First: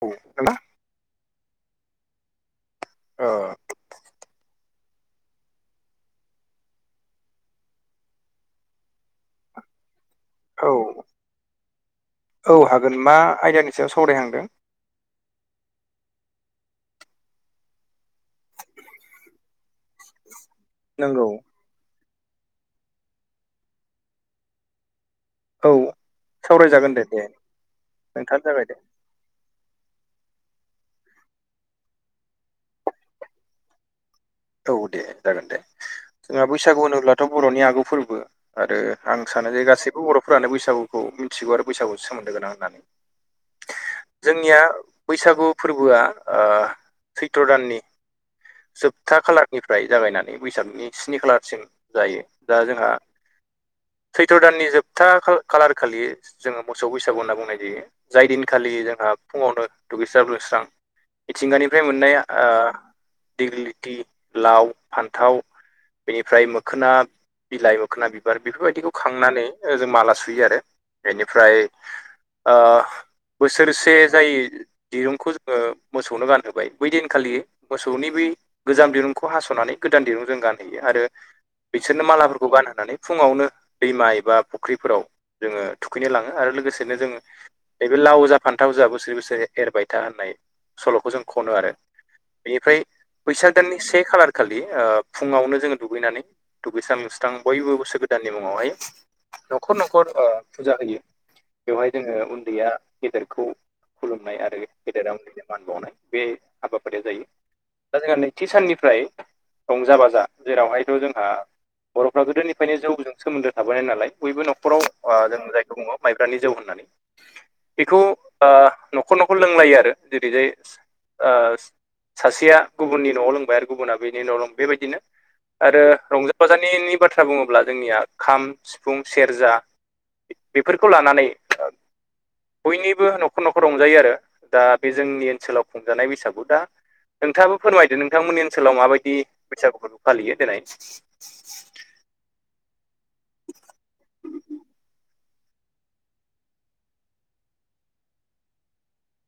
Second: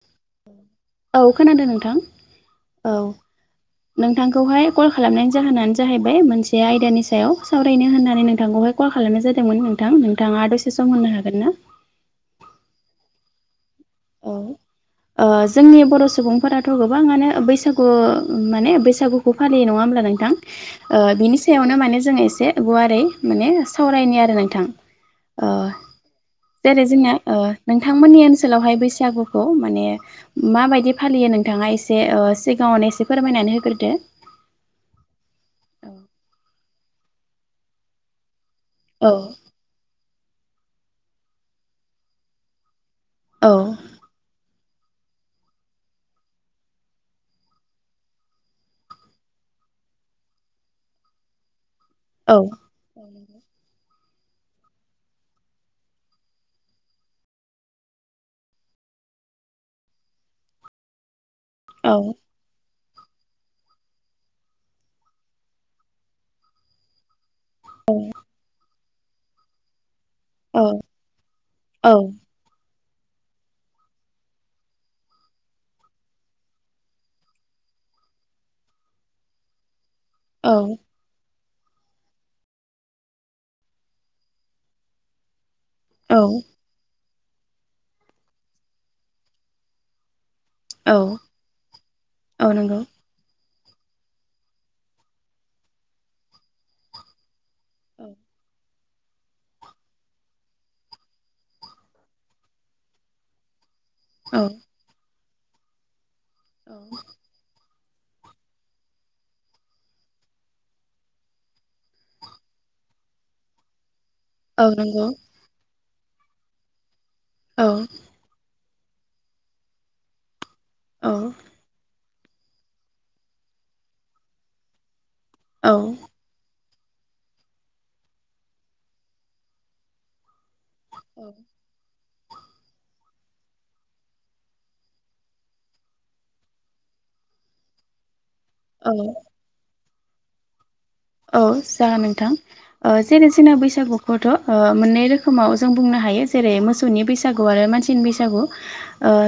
औ [unintelligible] औ खोनादों नोंथां औ नोंथांखौहाय कल खालामनायनि जाहोनानो जाहैबाय मोनसे आयदानि सायाव सावरायनो होननानै नोंथांखौहाय कल खालामनाय जादोंमोन नोंथां नोंथाङा आ औ दसे सम होननो हागोन ना? औ हागोन मा आयदानि सायाव औ सावरायहांदों? ओ जोंनि बर' सुबुंफोराथ' गोबाङानो बैसागु माने बैसागु बेखौ फालिनाय नङा होमबा नोंथां ओ नंगौ बिनि सायावनो माने जोङो एसे गुवारै माने सावरायनो आरो नोंथां ओ औ जेरै ओ सावरायजागोन दे जोंना दे नोंथांमोननि नोंथाङानो जागायदो ओनसोलावहाय बैसागुखौ माने माबायदि फालियो नोंथाङा एसे ओ सिगाङावनो एसे फोरमायनानै होग्रोदो औ दे जागोन दे जोंहा बैसागु होनोब्लाथ' बर'नि आगु फोरबो आरो आं औ सानो जे गासैबो बर'फोरानो बैसागुखौ मिथिगौ आरो बैसागुसो सोमोन्दो गोनां होननानै औ जोंनिया बैसागु फोरबोआ ओ सैथ्र दाननि जोब था खालारनिफ्राय जागायनानै बैसागनि स्नि खालारसिम जायो औ दा जोंहा सैथ्र' दाननि जोबथा खालार खालि जोङो मोसौ बैसागु होनना बुंनाय जायो। जाय दिनखालि जोंहा फुङावनो दुगैस्राब्लोस्रां मिथिंगानिफ्राय औ मोननाय ओ दिडिग्रि थि लाव, फान्थाव बेनिफ्राय मोखोना बिलाइ मोखोना बिबार बेफोरबायदिखौ खांनानै जों माला सुयो आरो औ बेनिफ्राय ओ बोसोरसे जायो। दिरुंखौ जोङो मोसौनो गानहोबाय बै दिनखालि मोसौनि बि गोजाम दिरुंखौ हास'नानै गोदान दिरुं जों औ गानहैयो आरो बिसोरनो मालाफोरखौ गानहोनानै फुङावनो दैमा एबा फुख्रिफोराव जोङो थुखैनो औ लाङो आरो लोगोसेनो जों बे लाव जा फान्थाव जाआ बोसोर बोसोरै एरबाय था होननाय सल'खौ औ जों खनो आरो औ बेनिफ्राय नंगौ बैसाग दाननि से खालार खालि ओ फुङावनो जोङो दुगैनानै दुगैसांस लोब स्रां बयबो बोसोर गोदाननि मुङावहाय न'खर न'खर फुजा होयो बेवहाय जोङो उन्दैया गेदेरखौ औ खुलुमनाय आरो गेदेराव मान बावनाय बे हाबाफारिया जायो। दा जोंहा नैथि साननिफ्राय रंजा बाजा जेरावहायथ' जोंहा बर'फ्रा गोदोनिफ्रायनो जौजों सोमोन्दो थाबोनाय नालाय बयबो ओं न'खराव नंगौ। ओ जों जायखौ बुङो माइब्रानि जौ होननानै औ बेखौ न'खर न'खर लोंलायो आरो जेरैजाय औ ओ सासेया गुबुननि न'आव लोंबाय आरो गुबुना बेनि न'आव लोंबाय बेबायदिनो औ आरो रंजा बाजानिनि बाथ्रा बुङोब्ला जोंनिया खाम, सिफुं, सेरजा बेफोरखौ लानानै बयनिबो न'खर न'खर रंजायो आरो दा बे जोंनि ओनसोलाव खुंजानाय बैसागु दा नोंथाङाबो फोरमायदो नोंथांमोननि ओनसोलाव माबायदि बैसागु फोरबो फालियो देलाय औ जागोन नोंथां। ओ जेरैसिना बैसागुखौथ'ओ मोननै रोखोमाव जों बुंनो हायो जेरै मोसौनि बैसागु। बैसागु आरो मानसिनि बैसागु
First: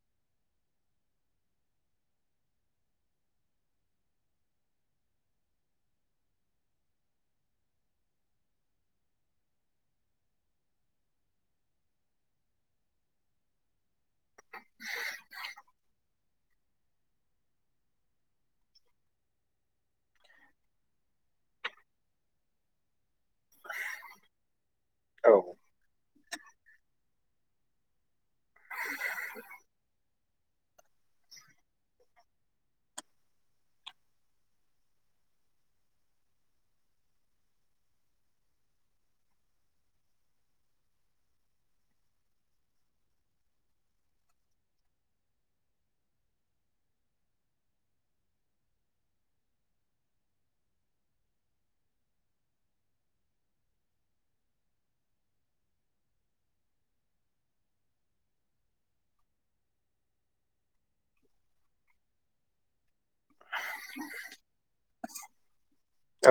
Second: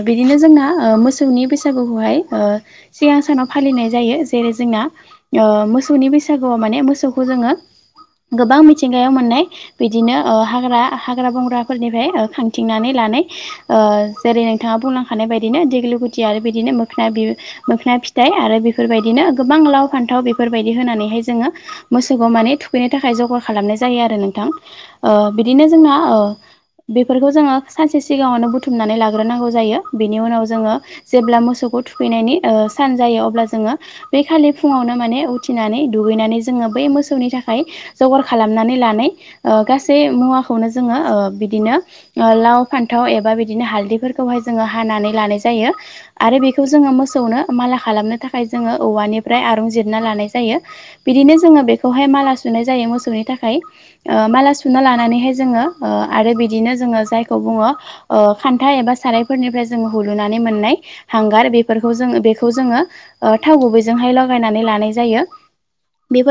बिदिनो जोंना ओ मोसौनि बैसागुखौहाय ओ सिगां सानाव फालिनाय जायो जेरै जोंना ओ मोसौनि बैसागु माने मोसौखौ जोङो गोबां मिथिंगायाव मोननाय बिदिनो ओ हाग्रा हाग्रा बंग्राफोरनिफ्राय ओ खांथिंनानै लानाय ओ जेरै नोंथाङा बुंलांखानाय बायदिनो देग्लुगुथि आरो बिदिनो मोखोन बि मोखना फिथाइ आरो बेफोरबायदिनो गोबां लाव फान्थाव बेफोरबायदि होनानैहाय जोङो मोसौखौ माने थु खैनो थाखाय जगार खालामनाय जायो आरो नोंथां ओ औ बिदिनो जोंना ओ बेफोरखौ जोङो सानसे सिगाङावनो बुथुमनानै लाग्रोनांगौ जायो। बेनि उनाव जोङो जेब्ला मोसौखौ थुखैनायनि ओ सान जायो अब्ला जोङो बे खालि फुङावनो माने उथिनानै दुगैनानै जोङो बै मोसौनि थाखाय जगार खालामनानै लानाय गासै मुवाखौनो जोङो ओ बिदिनो ओ लाव फान्थाव एबा बिदिनो हालदैफोरखौहाय जोङो हानानै लानाय जायो। आरो बेखौ जोङो मोसौनो माला खालामनो थाखाय जोङो औवानिफ्राय आरंजिरना लानाय जायो। बिदिनो जोङो बेखौहाय माला सुनाय जायो मोसौनि थाखाय ओ माला सुना लानानैहाय जोङो ओ आरो बिदिनो जोङो जायखौ बुङो ओ खान्था एबा सारायफोरनिफ्राय जोङो हुलुनानै मोननाय हांगार बेफोरखौ जोङो बेखौ जोङो थाव गुबैजोंहाय लगायनानै लानाय जायो।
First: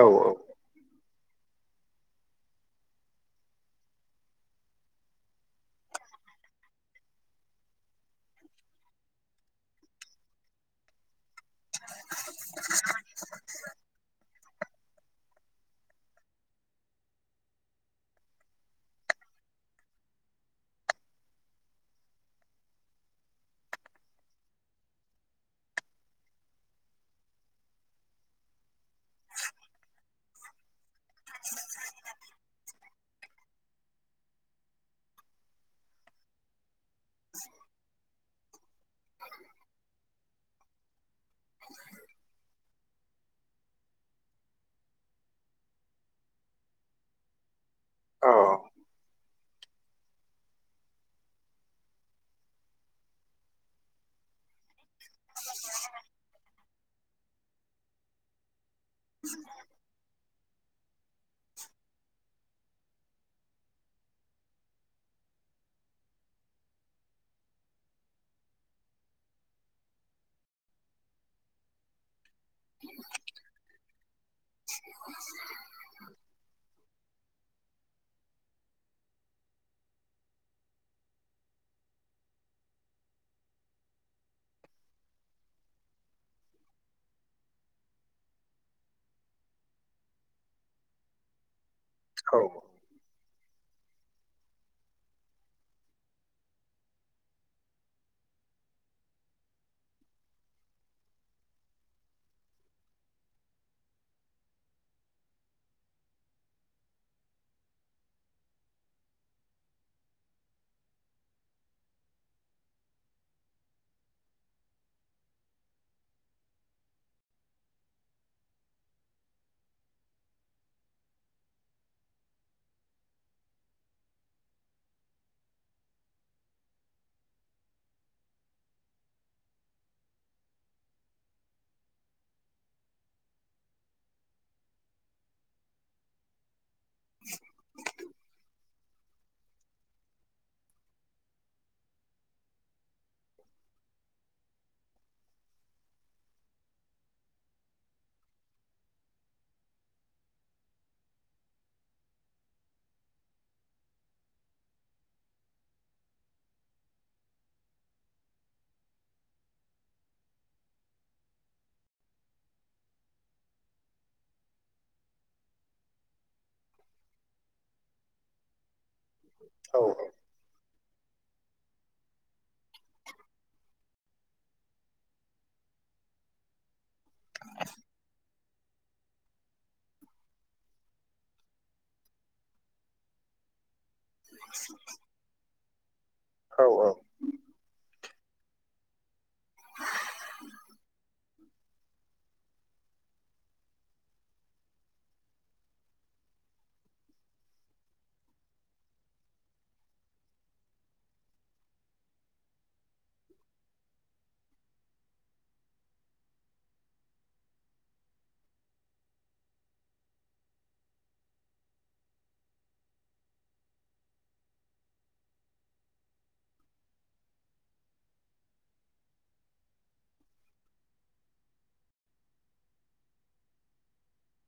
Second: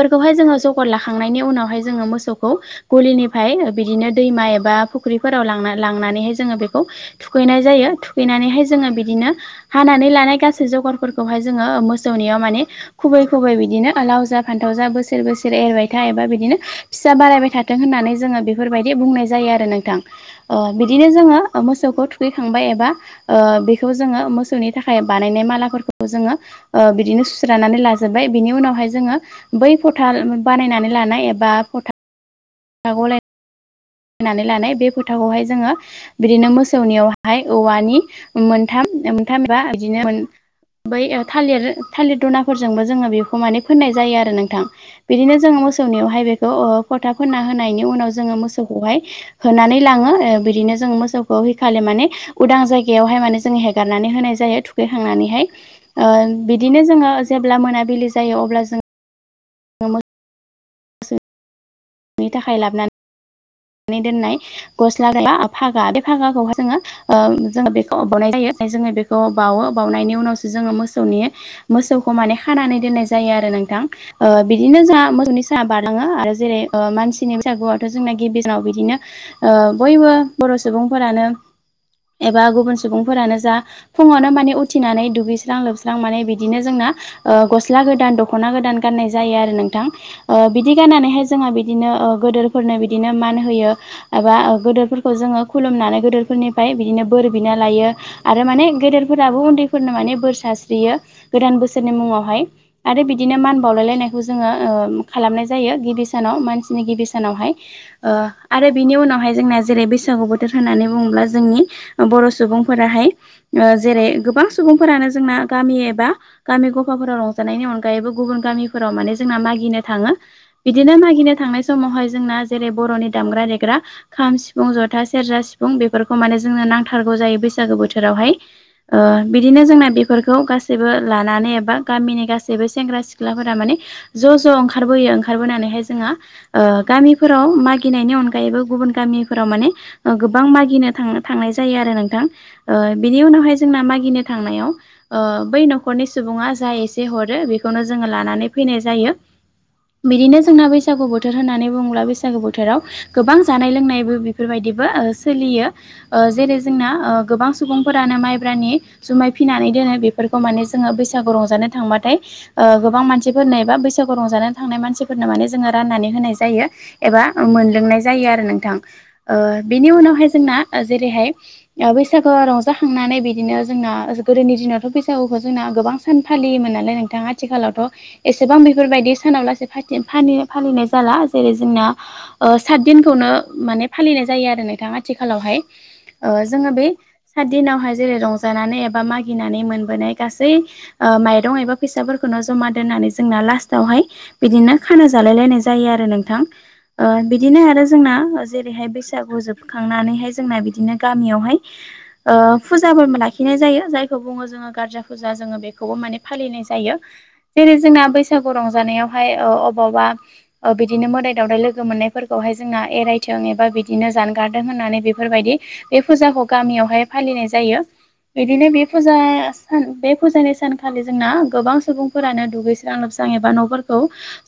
औ जोङो जगद लाखांनायनि उनावहाय जोङो मोसौखौ गलिनिफ्राय बिदिनो दैमा एबा फुख्रिफोराव लांनानैहाय जोङो बेखौ थुखैनाय जायो थुखैनानैहाय जोङो बिदिनो हानानै लानाय गासै जगारफोरखौहाय जोङो मोसौनायाव माने खुबै खुबै बिदिनो लाव जा फान्थाव जा बोसोर बोसोर एरबाय था एबा बिदिनो फिसा बारायबाय थाथों होननानै जोङो बेफोरबायदि बुंनाय जायो आरो नोंथां। बिदिनो जोङो मोसौखौ थुखैखांबाय एबा ओ बेखौ जोङो मोसौनि थाखाय बानायनाय मालाफोरखौ जोङो ओ बिदिनो सुस्रानानै लाजोबबाय बिनि उनावहाय जोङो बै फथा बानायनानै लानाय एबा फथा [inaudible] गलाय नानै लानाय बे फोथाखौहाय जोङो बिदिनो मोसौनियावहाय औवानि मोनथाम मोनथाम एबा बिदिनो बै थालिर थालिर दना फोरजोंबो जोङो बेखौ माने फोननाय जायो आरो नोंथां। बिदिनो जोङो मोसौनियावहाय बेखौ ओ फथा फोनना होनायनि उनाव औ जोङो मोसौखौहाय होना नानै लाङो बिदिनो जों मोसौखौ हेखालि माने उदां जायगायावहाय माने जों हेगारनानै होनाय जायो। खांनानैहाय बिदिनो जोङो जेब्ला मोनाबिलि जायो अब्ला जों ज। म। [inaudible] थाखाय लाबोनानैनानै दोननाय गस्ला फागा बे भागाखौहाय जोङो। ओ जोङो बेखौ बबावनाय जायो जोङो बेखौ बाउवो बावउनायनि उनावसो जोङो मोसौनि मोसौखौ माने खानानै दोननाय जायो आरो नोंथां। ओ बिदिनो जों मोसौनि साना बारलाङो आरो जेरै ओ मानसिनि बैसागुआथ' जोंना गिबि सानाव बिदिनो ओ बयबो बर' सुबुंफोरानो एबा गुबुन सुबुंफोरानो जा फुङावनो माने उथिनानै दुगैस्रां लोबस्रां माने बिदिनो जोंना ओ गस्ला गोदान दख'ना गोदान गाननाय जायो आरो नोंथां। ओ बिदि गाननानैहाय जोंहा बिदिनो गोदोरफोरनो बिदिनो मान होयो। एबा गदोरफोरखौ जोङो खुलुमनानै गोदोरफोरनिफ्राय बिदिनो बोर बिना लायो। आरो माने गेदेरफोराबो उन्दैफोरनो माने बोर सारस्रियो गोदान बोसोरनि मुङावहाय। आरो बिदिनो मान बावलायलायनायखौ जोङो ओ खालामनाय जायो गिबि सानाव मानसिनि गिबि सानावहाय ओ आरो बिनि उनावहाय जोंना जेरै बैसागु बोथोर होननानै बुङोब्ला जोंनि बर' सुबुंफोराहाय ओ जेरै गोबां सुबुंफोरानो जोंना गामि एबा गामि ग'फा फोराव रंजानायनि अनगायैबो गुबुन गामिफोराव माने जोंना मागिनो थाङो। बिदिनो मागिनो थांनाय समावहाय जोंना जेरै बर'नि दामग्रा देग्रा खाम, सिफुं, ज'था, सेरजा, सिफुं बेफोरखौ माने जोंनो नांथारगौ जायो बैसागो बोथोरावहाय। ओ बिदिनो जोंना बेफोरखौ गासैबो लानानै एबा गामिनि गासैबो सेंग्रा सिख्लाफोरा माने ज' ज' ओंखारबोयो ओंखारबोनानै जोंना ओ गामिफोराव मागिनायनिनि अनगायैबो गुबुन गामि फोराव माने गोबां मागिनो थां थांनाय जायो आरो नोंथां ओ बिनि उनावहाय जोंना मागिनो थांनायाव ओ बै न'खरनि सुबुङा जा एसे हरो बेखौनो जोङो लानानै फैनाय जायो। बिदिनो जोंना बैसागु बोथोर होननानै बुङोब्ला बैसागु बोथोराव गोबां जानाय लोंनायबो बेफोरबायदिबो सोलियो। ओ जेरै जोंना ओ गोबां सुबुंफोरानो माइब्रानि जुमाय फिनानै दोनो बेफोरखौ माने जोङो बैसागु रंजानो थांबाथाय ओ गोबां मानसिफोरनो एबा बैसागु रंजानानै थांनाय मानसिफोर फोरनो माने जोङो राननानै होनाय जायो एबा मोनलोंनाय जायो आरो नोंथां। ओ बिनि उनावहाय जोंना ओ जेरैहाय ओ बैसागोआव रंजाखांनानै बिदिनो जोंना गोदोनि दिनावथ' बैसागुखौ जोंना गोबां सान फालियोमोन नालाय नोंथां आथिखालावथ' एसेबां बेफोरबायदि सानाव लासै फाथि फालि-फालिनाय जाला जेरै जोंना साथदिनखौनो माने फालिनाय जायो आरो नोंथां आथिखालावहाय। ओ औ जोङो बै औ साथ दिनावहाय जेरै रंजानानै एबा मागिनानै मोनबोनाय गासै ओ माइरं एबा फैसाफोरखौनो ज'मा दोननानै जोंना लास्टावहाय बिदिनो खाना जालाय लायनाय जायो आरो नोंथां। ओ बिदिनो आरो जोंना जेरैहाय बैसागु जोबखांनानैहाय जोंना बिदिनो गामियावहाय ओ फुजाफोरबो लाखिनाय जायो जायखौ बुङो जोङो गारजा फुजा जोङो बेखौबो माने फालिनाय जायो जेरै जोंना बैसागु रंजानायाव हाय ओ अबावबा ओ बिदिनो मोदाय दावदाय लोगो मोननायफोरखौहाय जोंना एरायथों एबा बिदिनो जानगारदों होननानै बेफोरबायदि बे फुजाखौ गामियावहाय फालिनाय जायो। बिदिनो बे फुजा सान बे फुजानि सानखालि जोंना गोबां सुबुं फोरानो दुगैस्रां लोबसां एबा न'फोर खौ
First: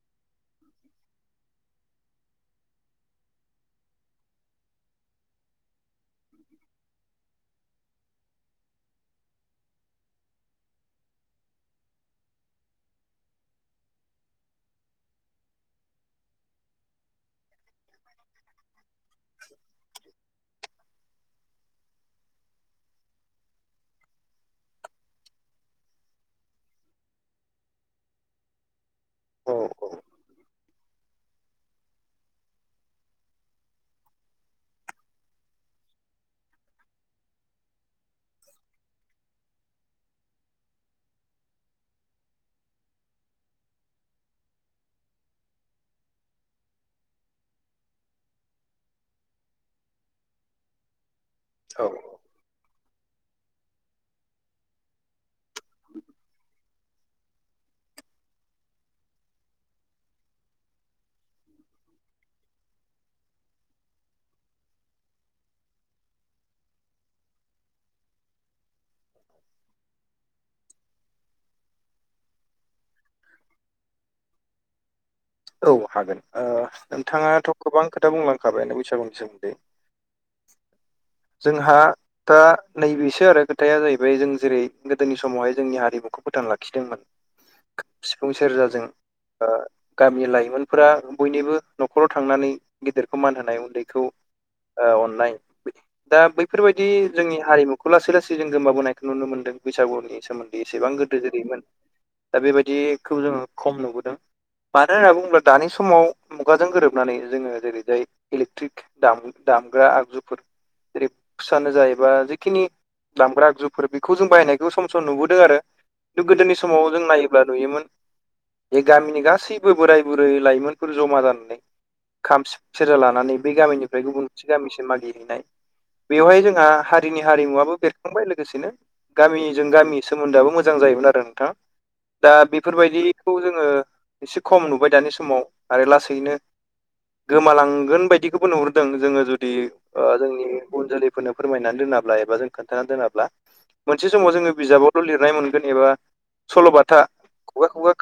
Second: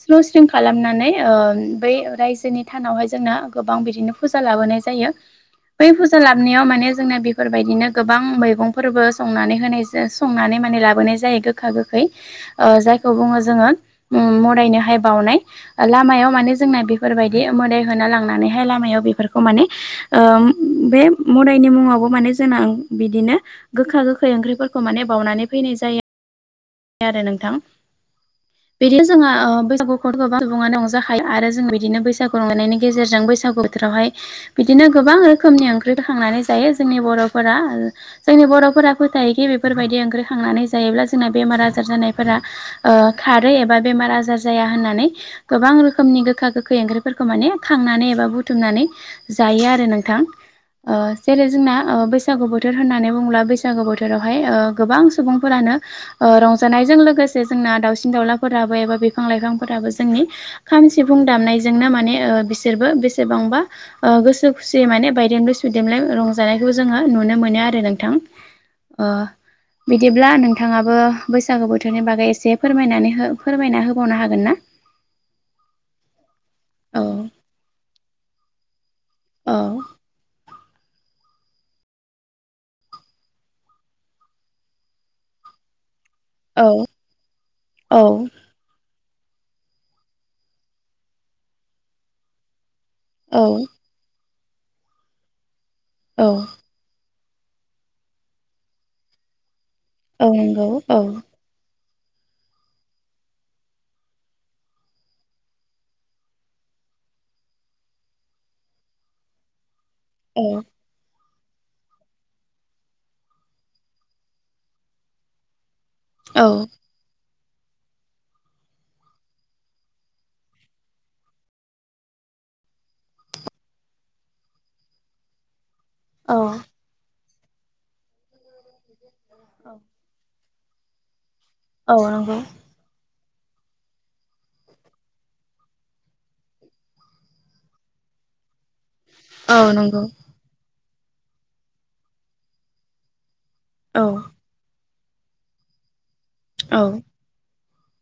स्रां स्रिं खालामनानै ओ बै रायजोनि थानावहाय जोंनो गोबां बिदिनो फुजा लाबोनाय जायो। बै फुजा लाबनायाव माने जोंना बेफोरबायदिनो गोबां मैगंफोरबो संनानै होनाय जा संनानै माने लाबोनाय जायो गोखा गोखै ओ जायखौ बुङो जोङो मदायनो हाय बावनाय। ओ लामायाव माने जोंना बे बेफोरबायदि मोदाय होनो लांनानै हाय लामायाव बेफोरखौ माने ओ बे मोदाय नि मुङावबो माने जोंना बिदिनो गोखा गोखै ओंख्रिफोरखौ माने बावउनानै फैनाय जायो आरो नोंथां। बिदिनो जोंहा औ बैसागुखौथ गोबां सुबुङानो रंजाखायो आरो जों बिदिनो बैसागु रंजानायनायनि गेजेरजों बैसागु बोथोरावहाय बिदिनो गोबां रोखोमनि ओंख्रि खांनानै जायो जोंनि बर'फोरा ओ जोंनि बर'फोरा फोथायोखि बेफोरबायदि ओंख्रि खांनानै जायोब्ला जोंना बेमार आजार जानायफोरा ओ खारो एबा बेमार आजार जाया होननानै। गोबां रोखोमनि गोखा गोखै ओंख्रिफोरखौ माने खांनानै एबा बुथुमनानै जायो आरो नोंथां। ओ जेरै जोंना औ ओ बैसागु बोथोर होननानै बुङोब्ला बैसागु बोथोरावहाय ओ गोबां सुबुंफोरानो ओ रंजानायजों लोगोसे जोंना दाउसिन दाउलाफोराबो एबा बिफां लाइफांफोराबो जोंनि खाम सिफुं दामनायजोंनो माने ओ बिसोरबो बेसेबांबा गोसो खुसियै माने बायदेमलाय सुदेमलाय रंजानायखौ जोङो नुनो मोनो आरो नोंथां बिदिब्ला नोंथाङाबो बैसागु बोथोरनि बागै एसे फोरमाय फोरमायना होबावनो हागोन ना औ हागोन औ नोंथाङाथ' गोबां खोथा बुंलांखाबायानो बैसागुनि सोमोनदै औ जोंहा दा नैबेसो आरो खोथाया जाहैबाय जों जेरै गोदोनि समावहाय जोंनि हारिमुखौ फोथां औ लाखिदोंमोन औ सिफुं सेरजाजों आ गामिनि लाइमोनफोरा बयनिबो न'खराव थांनानै गेदेरखौ मान होनाय औ उन्दैखौ ओ अननाय दा औ बैफोरबायदि बिदि जोंनि हारिमुखौ लासै लासै जों गोमाबोनायखौ नुनो मोनदों बैसागुआवनि नि औ सोमोन्दै नंगौ एसेबां औ गोदो जेरैमोन दा बेबायदिखौ जोङो खम नुबोदों मानो होनना बुङोब्ला दानि समाव मुगाजों गोरोबनानै जोङो जेरैजाय इलेक्ट्रिक दाम दामग्रा आगजुग ए जेरै फुसानो जायोबा जखिनि दामग्रा आगजुफोर बेखौ जों बाहायनायखौ सम सम नुबोदों आरो औ गोदोनि समाव जों नायोब्ला नुयोमोन बे गामिनि गासै जेबो बोराय बुरै लाइमोनफोर जमा जानानै खाम सेरजा लानानै बे गामिनिफ्राय गुबुन मोनसे गामिसिम मागिहैनाय औ बेवहाय जोंहा हारिनि हारिमुवाबबो बेरखांबाय लोगोसेनो गामिजों औ गामि सोमोन्दोआबो मोजां जायोमोन आरो नोंथाङा औ दा नंगौ बे बेफोरबायदिखौ जोङो एसे खम नुबाय दानि समाव आरो लासैनो गोमालांगोन बायदि बेखौबो नुहुरदों जोङो जुदि औ नंगौ जोंनि इयुन जोलैफोरनो फोरमायनानै दोनाब्ला एबा जों खोनथा दोनाब्ला औ मोनसे समाव जोङो बिजाबाव ल' लिरनाय मोनगोन एबा औ सल'बाथा खुगा खुगा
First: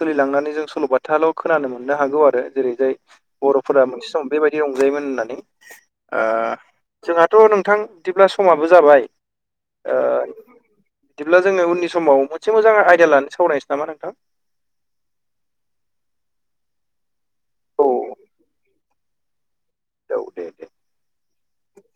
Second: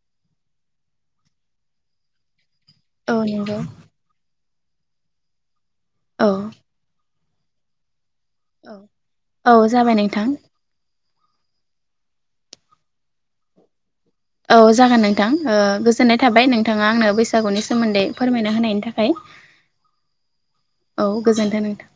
सोलिलांनानै जों सल'बाथाल' खोनानो मोननो हागौ आरो जेरै जाय औ नंगौ बर'फोरा मोनसे सम बेबायदि बि रंजायोमोन होननानै ओ औ जोंहाथ' नोंथां बिदिब्ला समाबो जाबाय औ जाबाय नोंथां बिदिब्ला जोङो उननि समाव मोनसे मोजां आइडा लाना सावरायनोसै नामा नोंथां औ जागोन नोंथां गोजोननाय थाबाय नोंथाङा आंनो बैसागुनि औ सोमोन्दै फोरमायना होनायनि थाखाय औ दे दे औ गोजोनथों नोंथां